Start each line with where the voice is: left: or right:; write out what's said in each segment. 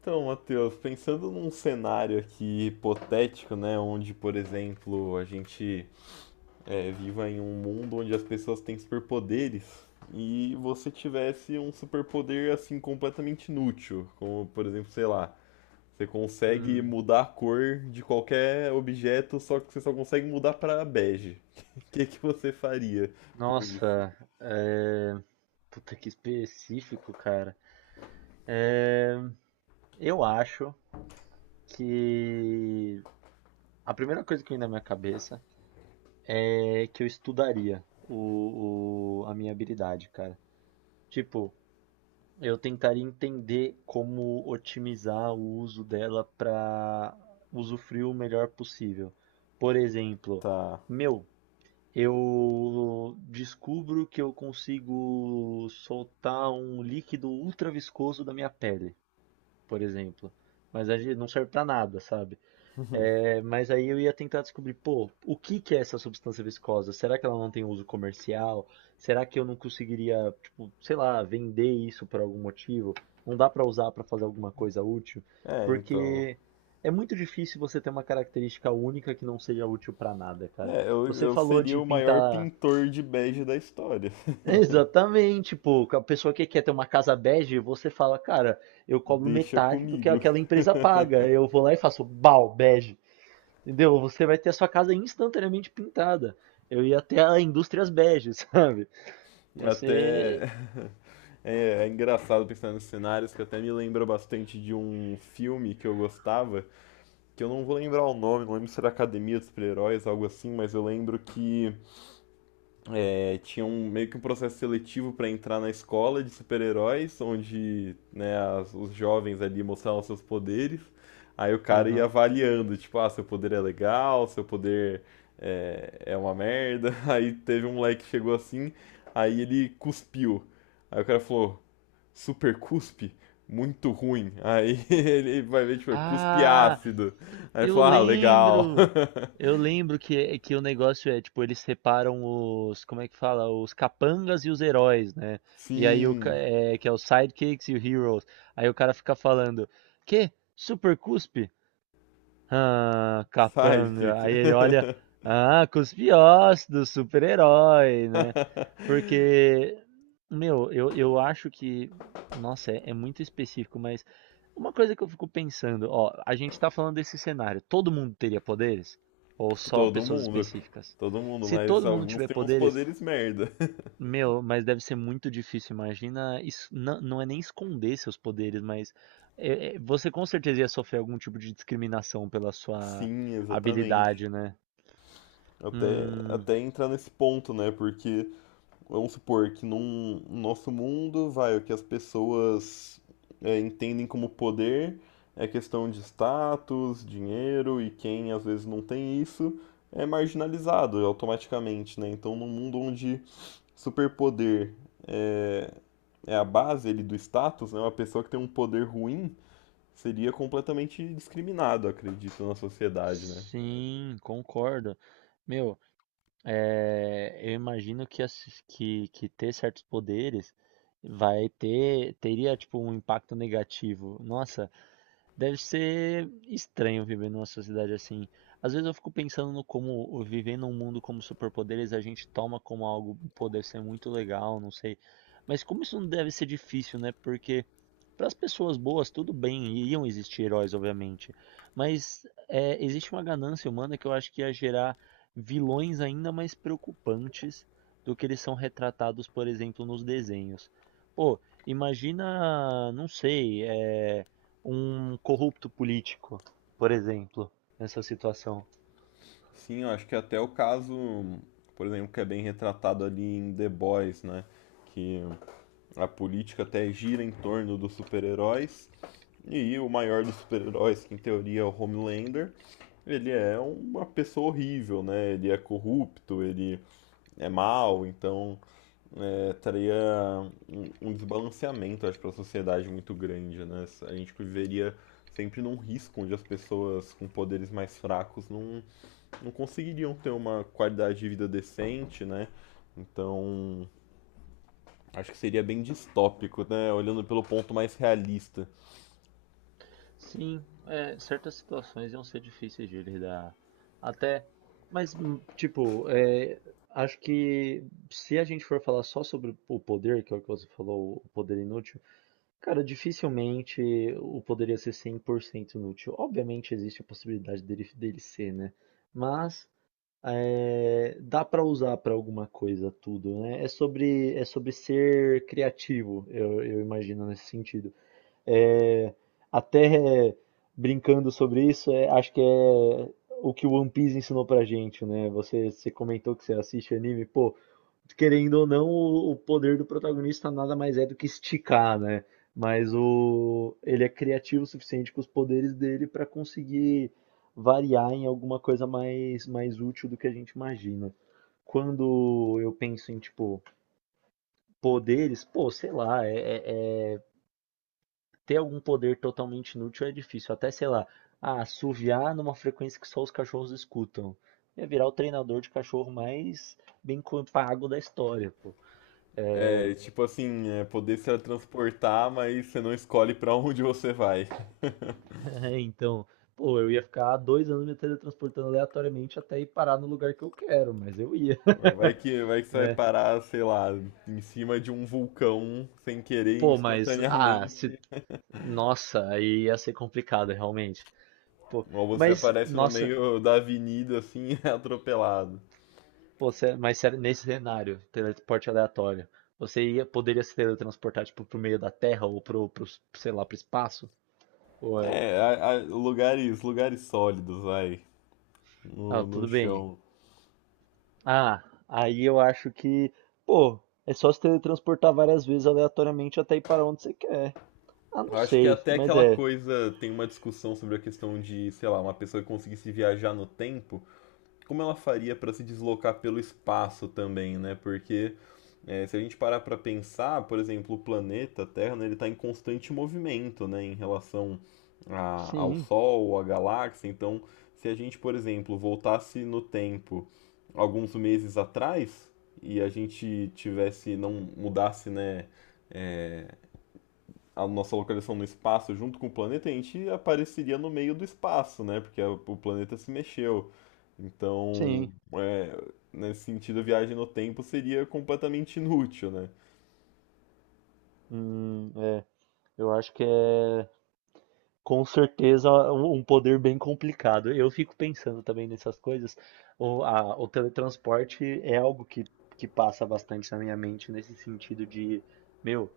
left: Então, Matheus, pensando num cenário aqui hipotético, né, onde, por exemplo, a gente viva em um mundo onde as pessoas têm superpoderes e você tivesse um superpoder assim completamente inútil, como, por exemplo, sei lá, você consegue
right: Hum,
left: mudar a cor de qualquer objeto, só que você só consegue mudar para bege. O que que você faria com isso?
right: nossa, é... Puta que específico, cara. É, eu acho que a primeira coisa que vem na minha cabeça é que eu estudaria a minha habilidade, cara. Tipo, eu tentaria entender como otimizar o uso dela para usufruir o melhor possível. Por exemplo,
left: Tá.
right: meu, eu descubro que eu consigo soltar um líquido ultra viscoso da minha pele, por exemplo. Mas aí não serve pra nada, sabe? Mas aí eu ia tentar descobrir, pô, o que que é essa substância viscosa? Será que ela não tem uso comercial? Será que eu não conseguiria, tipo, sei lá, vender isso por algum motivo? Não dá pra usar pra fazer alguma coisa útil?
left: É, então.
right: Porque é muito difícil você ter uma característica única que não seja útil pra nada, cara.
left: É, eu,
right: Você
left: eu
right: falou
left: seria
right: de
left: o maior
right: pintar.
left: pintor de bege da história.
right: Exatamente, pô. A pessoa que quer ter uma casa bege, você fala, cara, eu cobro
left: Deixa
right: metade do que
left: comigo.
right: aquela empresa paga. Eu vou lá e faço bege. Entendeu? Você vai ter a sua casa instantaneamente pintada. Eu ia até a Indústrias Bege, sabe? Ia ser.
left: Até. É, é engraçado pensar nos cenários, que até me lembra bastante de um filme que eu gostava, que eu não vou lembrar o nome, não lembro se era Academia dos Super-Heróis, algo assim, mas eu lembro que tinha um, meio que um processo seletivo para entrar na escola de super-heróis, onde né, os jovens ali mostravam seus poderes. Aí o cara ia
right: Aham.
left: avaliando, tipo, ah, seu poder é legal, seu poder é uma merda. Aí teve um moleque que chegou assim, aí ele cuspiu. Aí o cara falou, super cuspe? Muito ruim. Aí ele vai ver, tipo, cuspe
right: Ah,
left: ácido. Aí ele
right: Eu
left: falou, ah, legal.
right: lembro! Eu lembro que o negócio é, tipo, eles separam os, como é que fala? Os capangas e os heróis, né? E aí
left: Sim,
right: que é os sidekicks e os heroes. Aí o cara fica falando, que? Super Cuspe? Ah,
left: sai,
right: capanga.
left: Kika.
right: Aí ele olha, ah, cuspe ossos do super-herói, né? Porque, Meu, eu acho que, nossa, é muito específico, mas uma coisa que eu fico pensando, ó, a gente tá falando desse cenário, todo mundo teria poderes? Ou só
left: Todo
right: pessoas
left: mundo.
right: específicas?
left: Todo mundo,
right: Se
left: mas
right: todo mundo
left: alguns
right: tiver
left: têm uns
right: poderes,
left: poderes merda.
right: meu, mas deve ser muito difícil. Imagina, isso, não, não é nem esconder seus poderes, mas você com certeza ia sofrer algum tipo de discriminação pela sua
left: Sim, exatamente.
right: habilidade, né?
left: Até,
right: Hum,
left: até entrar nesse ponto, né? Porque, vamos supor que num no nosso mundo, vai, o que as pessoas entendem como poder é questão de status, dinheiro, e quem às vezes não tem isso é marginalizado automaticamente, né? Então, num mundo onde Superpoder é, é a base ele do status, né? Uma pessoa que tem um poder ruim seria completamente discriminado, acredito, na sociedade, né?
right: sim, concordo. Meu, eu imagino que ter certos poderes teria tipo um impacto negativo. Nossa, deve ser estranho viver numa sociedade assim. Às vezes eu fico pensando no como viver num mundo como superpoderes a gente toma como algo, pô, deve ser muito legal, não sei. Mas como isso não deve ser difícil, né? Porque para as pessoas boas, tudo bem, iriam existir heróis, obviamente. Mas é, existe uma ganância humana que eu acho que ia gerar vilões ainda mais preocupantes do que eles são retratados, por exemplo, nos desenhos. Pô, imagina, não sei, é um corrupto político, por exemplo, nessa situação.
left: Sim, eu acho que até o caso, por exemplo, que é bem retratado ali em The Boys, né? Que a política até gira em torno dos super-heróis. E o maior dos super-heróis, que em teoria é o Homelander, ele é uma pessoa horrível, né? Ele é corrupto, ele é mau, então traria um desbalanceamento, acho, para a sociedade muito grande, né? A gente viveria sempre num risco onde as pessoas com poderes mais fracos não conseguiriam ter uma qualidade de vida decente, né? Então, acho que seria bem distópico, né? Olhando pelo ponto mais realista.
right: Sim, é, certas situações iam ser difíceis de lidar. Até, mas, tipo, acho que se a gente for falar só sobre o poder, que é o que você falou, o poder inútil, cara, dificilmente o poder ia ser 100% inútil. Obviamente existe a possibilidade dele ser, né? Mas é, dá para usar para alguma coisa tudo, né? É sobre ser criativo, eu imagino nesse sentido. É, até brincando sobre isso, é, acho que é o que o One Piece ensinou pra gente, né? Você comentou que você assiste anime, pô, querendo ou não, o poder do protagonista nada mais é do que esticar, né? Mas ele é criativo o suficiente com os poderes dele pra conseguir variar em alguma coisa mais útil do que a gente imagina. Quando eu penso em, tipo, poderes, pô, sei lá, é ter algum poder totalmente inútil é difícil. Até, sei lá, ah, assoviar numa frequência que só os cachorros escutam. Ia virar o treinador de cachorro mais pago da história, pô.
left: É, tipo assim, é poder se transportar, mas você não escolhe para onde você vai.
right: É, então, pô, eu ia ficar 2 anos me teletransportando aleatoriamente até ir parar no lugar que eu quero, mas eu ia,
left: Vai que você vai
right: né?
left: parar, sei lá, em cima de um vulcão sem querer
right: Pô, mas, ah, se...
left: instantaneamente.
right: Nossa, aí ia ser complicado, realmente. Pô,
left: Ou você
right: mas,
left: aparece no
right: nossa,
left: meio da avenida assim, atropelado.
right: pô, mas sério, nesse cenário, teleporte aleatório, poderia se teletransportar tipo pro meio da Terra ou pro, sei lá, pro espaço? Ou é...
left: É, lugares, lugares sólidos, vai,
right: Ah,
left: no
right: tudo bem.
left: chão.
right: Ah, aí eu acho que, pô, é só se teletransportar várias vezes aleatoriamente até ir para onde você quer. Ah, não
left: Eu acho que
right: sei,
left: até
right: mas
left: aquela
right: é.
left: coisa, tem uma discussão sobre a questão de, sei lá, uma pessoa que conseguisse viajar no tempo, como ela faria para se deslocar pelo espaço também, né? Porque se a gente parar para pensar, por exemplo, o planeta Terra, né, ele está em constante movimento, né, em relação ao
right: Sim,
left: Sol, à galáxia. Então, se a gente, por exemplo, voltasse no tempo alguns meses atrás e a gente tivesse, não mudasse, né, a nossa localização no espaço junto com o planeta, a gente apareceria no meio do espaço, né? Porque o planeta se mexeu. Então,
right: sim.
left: é, nesse sentido, a viagem no tempo seria completamente inútil, né?
right: É. Eu acho que é. Com certeza um poder bem complicado. Eu fico pensando também nessas coisas. O teletransporte é algo que passa bastante na minha mente nesse sentido de, meu,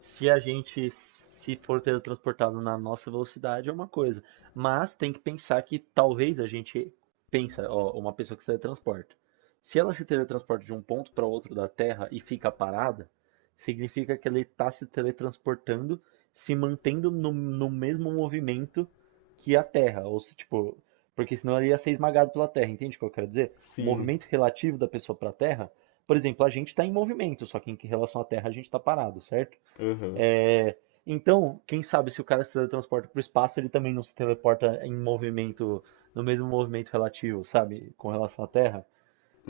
right: se a gente se for teletransportado na nossa velocidade é uma coisa, mas tem que pensar que talvez a gente pensa, ó, uma pessoa que se teletransporta. Se ela se teletransporta de um ponto para outro da Terra e fica parada, significa que ela está se teletransportando, se mantendo no mesmo movimento que a Terra, ou se tipo, porque senão ela ia ser esmagada pela Terra, entende o que eu quero dizer? O
left: Sim,
right: movimento relativo da pessoa para a Terra, por exemplo, a gente está em movimento, só que em relação à Terra a gente está parado, certo?
left: aham,
right: É, então, quem sabe se o cara se teletransporta para o espaço, ele também não se teleporta em movimento, no mesmo movimento relativo, sabe? Com relação à Terra.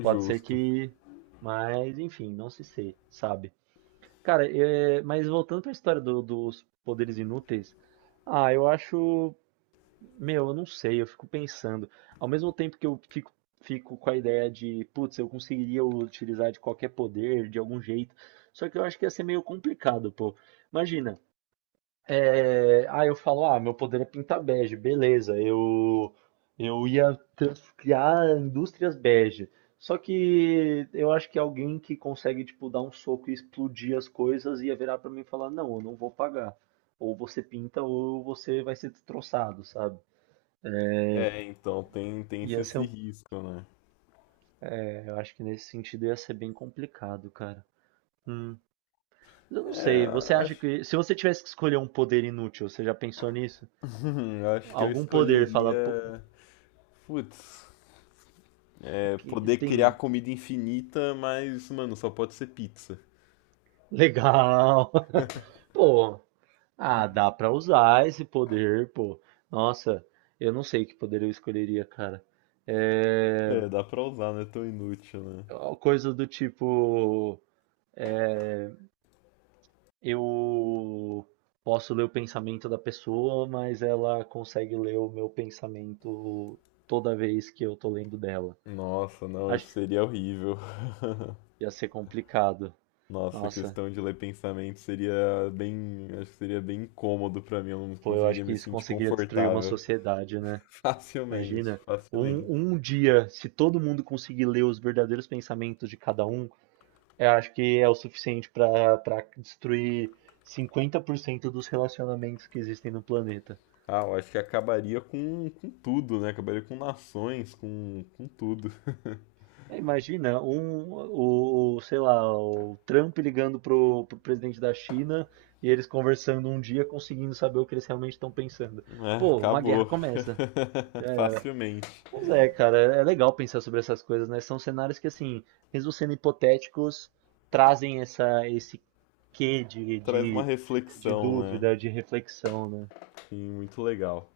right: Pode ser que. Mas, enfim, não se sei, sabe? Cara, é, mas voltando para a história dos poderes inúteis, ah, eu acho. Meu, eu não sei, eu fico pensando. Ao mesmo tempo que fico com a ideia de, putz, eu conseguiria utilizar de qualquer poder, de algum jeito. Só que eu acho que ia ser meio complicado, pô. Imagina. É, aí eu falo, ah, meu poder é pintar bege, beleza, eu ia criar indústrias bege. Só que eu acho que alguém que consegue, tipo, dar um soco e explodir as coisas ia virar pra mim e falar, não, eu não vou pagar. Ou você pinta ou você vai ser destroçado, sabe?
left: É, então tem, tem esse,
right: Ia ser
left: esse
right: um...
left: risco, né?
right: é, eu acho que nesse sentido ia ser bem complicado, cara. Hum. Eu não sei, você
left: É,
right: acha
left: acho,
right: que... Se você tivesse que escolher um poder inútil, você já pensou nisso?
left: acho que eu
right: Algum poder, fala... "Pô,
left: escolheria. Putz,
right: é
left: é,
right: que
left: poder
right: tem
left: criar comida infinita, mas, mano, só pode ser pizza.
right: legal." Pô, ah, dá pra usar esse poder, pô. Nossa, eu não sei que poder eu escolheria, cara. É...
left: É, dá pra usar, não é tão inútil, né?
right: Coisa do tipo, eu posso ler o pensamento da pessoa, mas ela consegue ler o meu pensamento toda vez que eu tô lendo dela.
left: Nossa, não,
right: Acho
left: isso
right: que
left: seria horrível.
right: ia ser complicado.
left: Nossa, a
right: Nossa,
left: questão de ler pensamento seria bem, acho que seria bem incômodo pra mim, eu não
right: pô, eu acho
left: conseguiria
right: que
left: me
right: isso
left: sentir
right: conseguiria destruir uma
left: confortável.
right: sociedade, né?
left: Facilmente,
right: Imagina, um,
left: facilmente.
right: um dia, se todo mundo conseguir ler os verdadeiros pensamentos de cada um, eu acho que é o suficiente para para destruir 50% dos relacionamentos que existem no planeta.
left: Ah, eu acho que acabaria com tudo, né? Acabaria com nações, com tudo.
right: É, imagina, um, sei lá, o Trump ligando pro presidente da China e eles conversando um dia, conseguindo saber o que eles realmente estão pensando.
left: É,
right: Pô, uma guerra
left: acabou.
right: começa. Já era.
left: Facilmente.
right: Mas é, cara, é legal pensar sobre essas coisas, né? São cenários que, assim, mesmo sendo hipotéticos, trazem essa, esse quê
left: Traz uma
right: de
left: reflexão, né?
right: dúvida, de reflexão, né?
left: Sim, muito legal.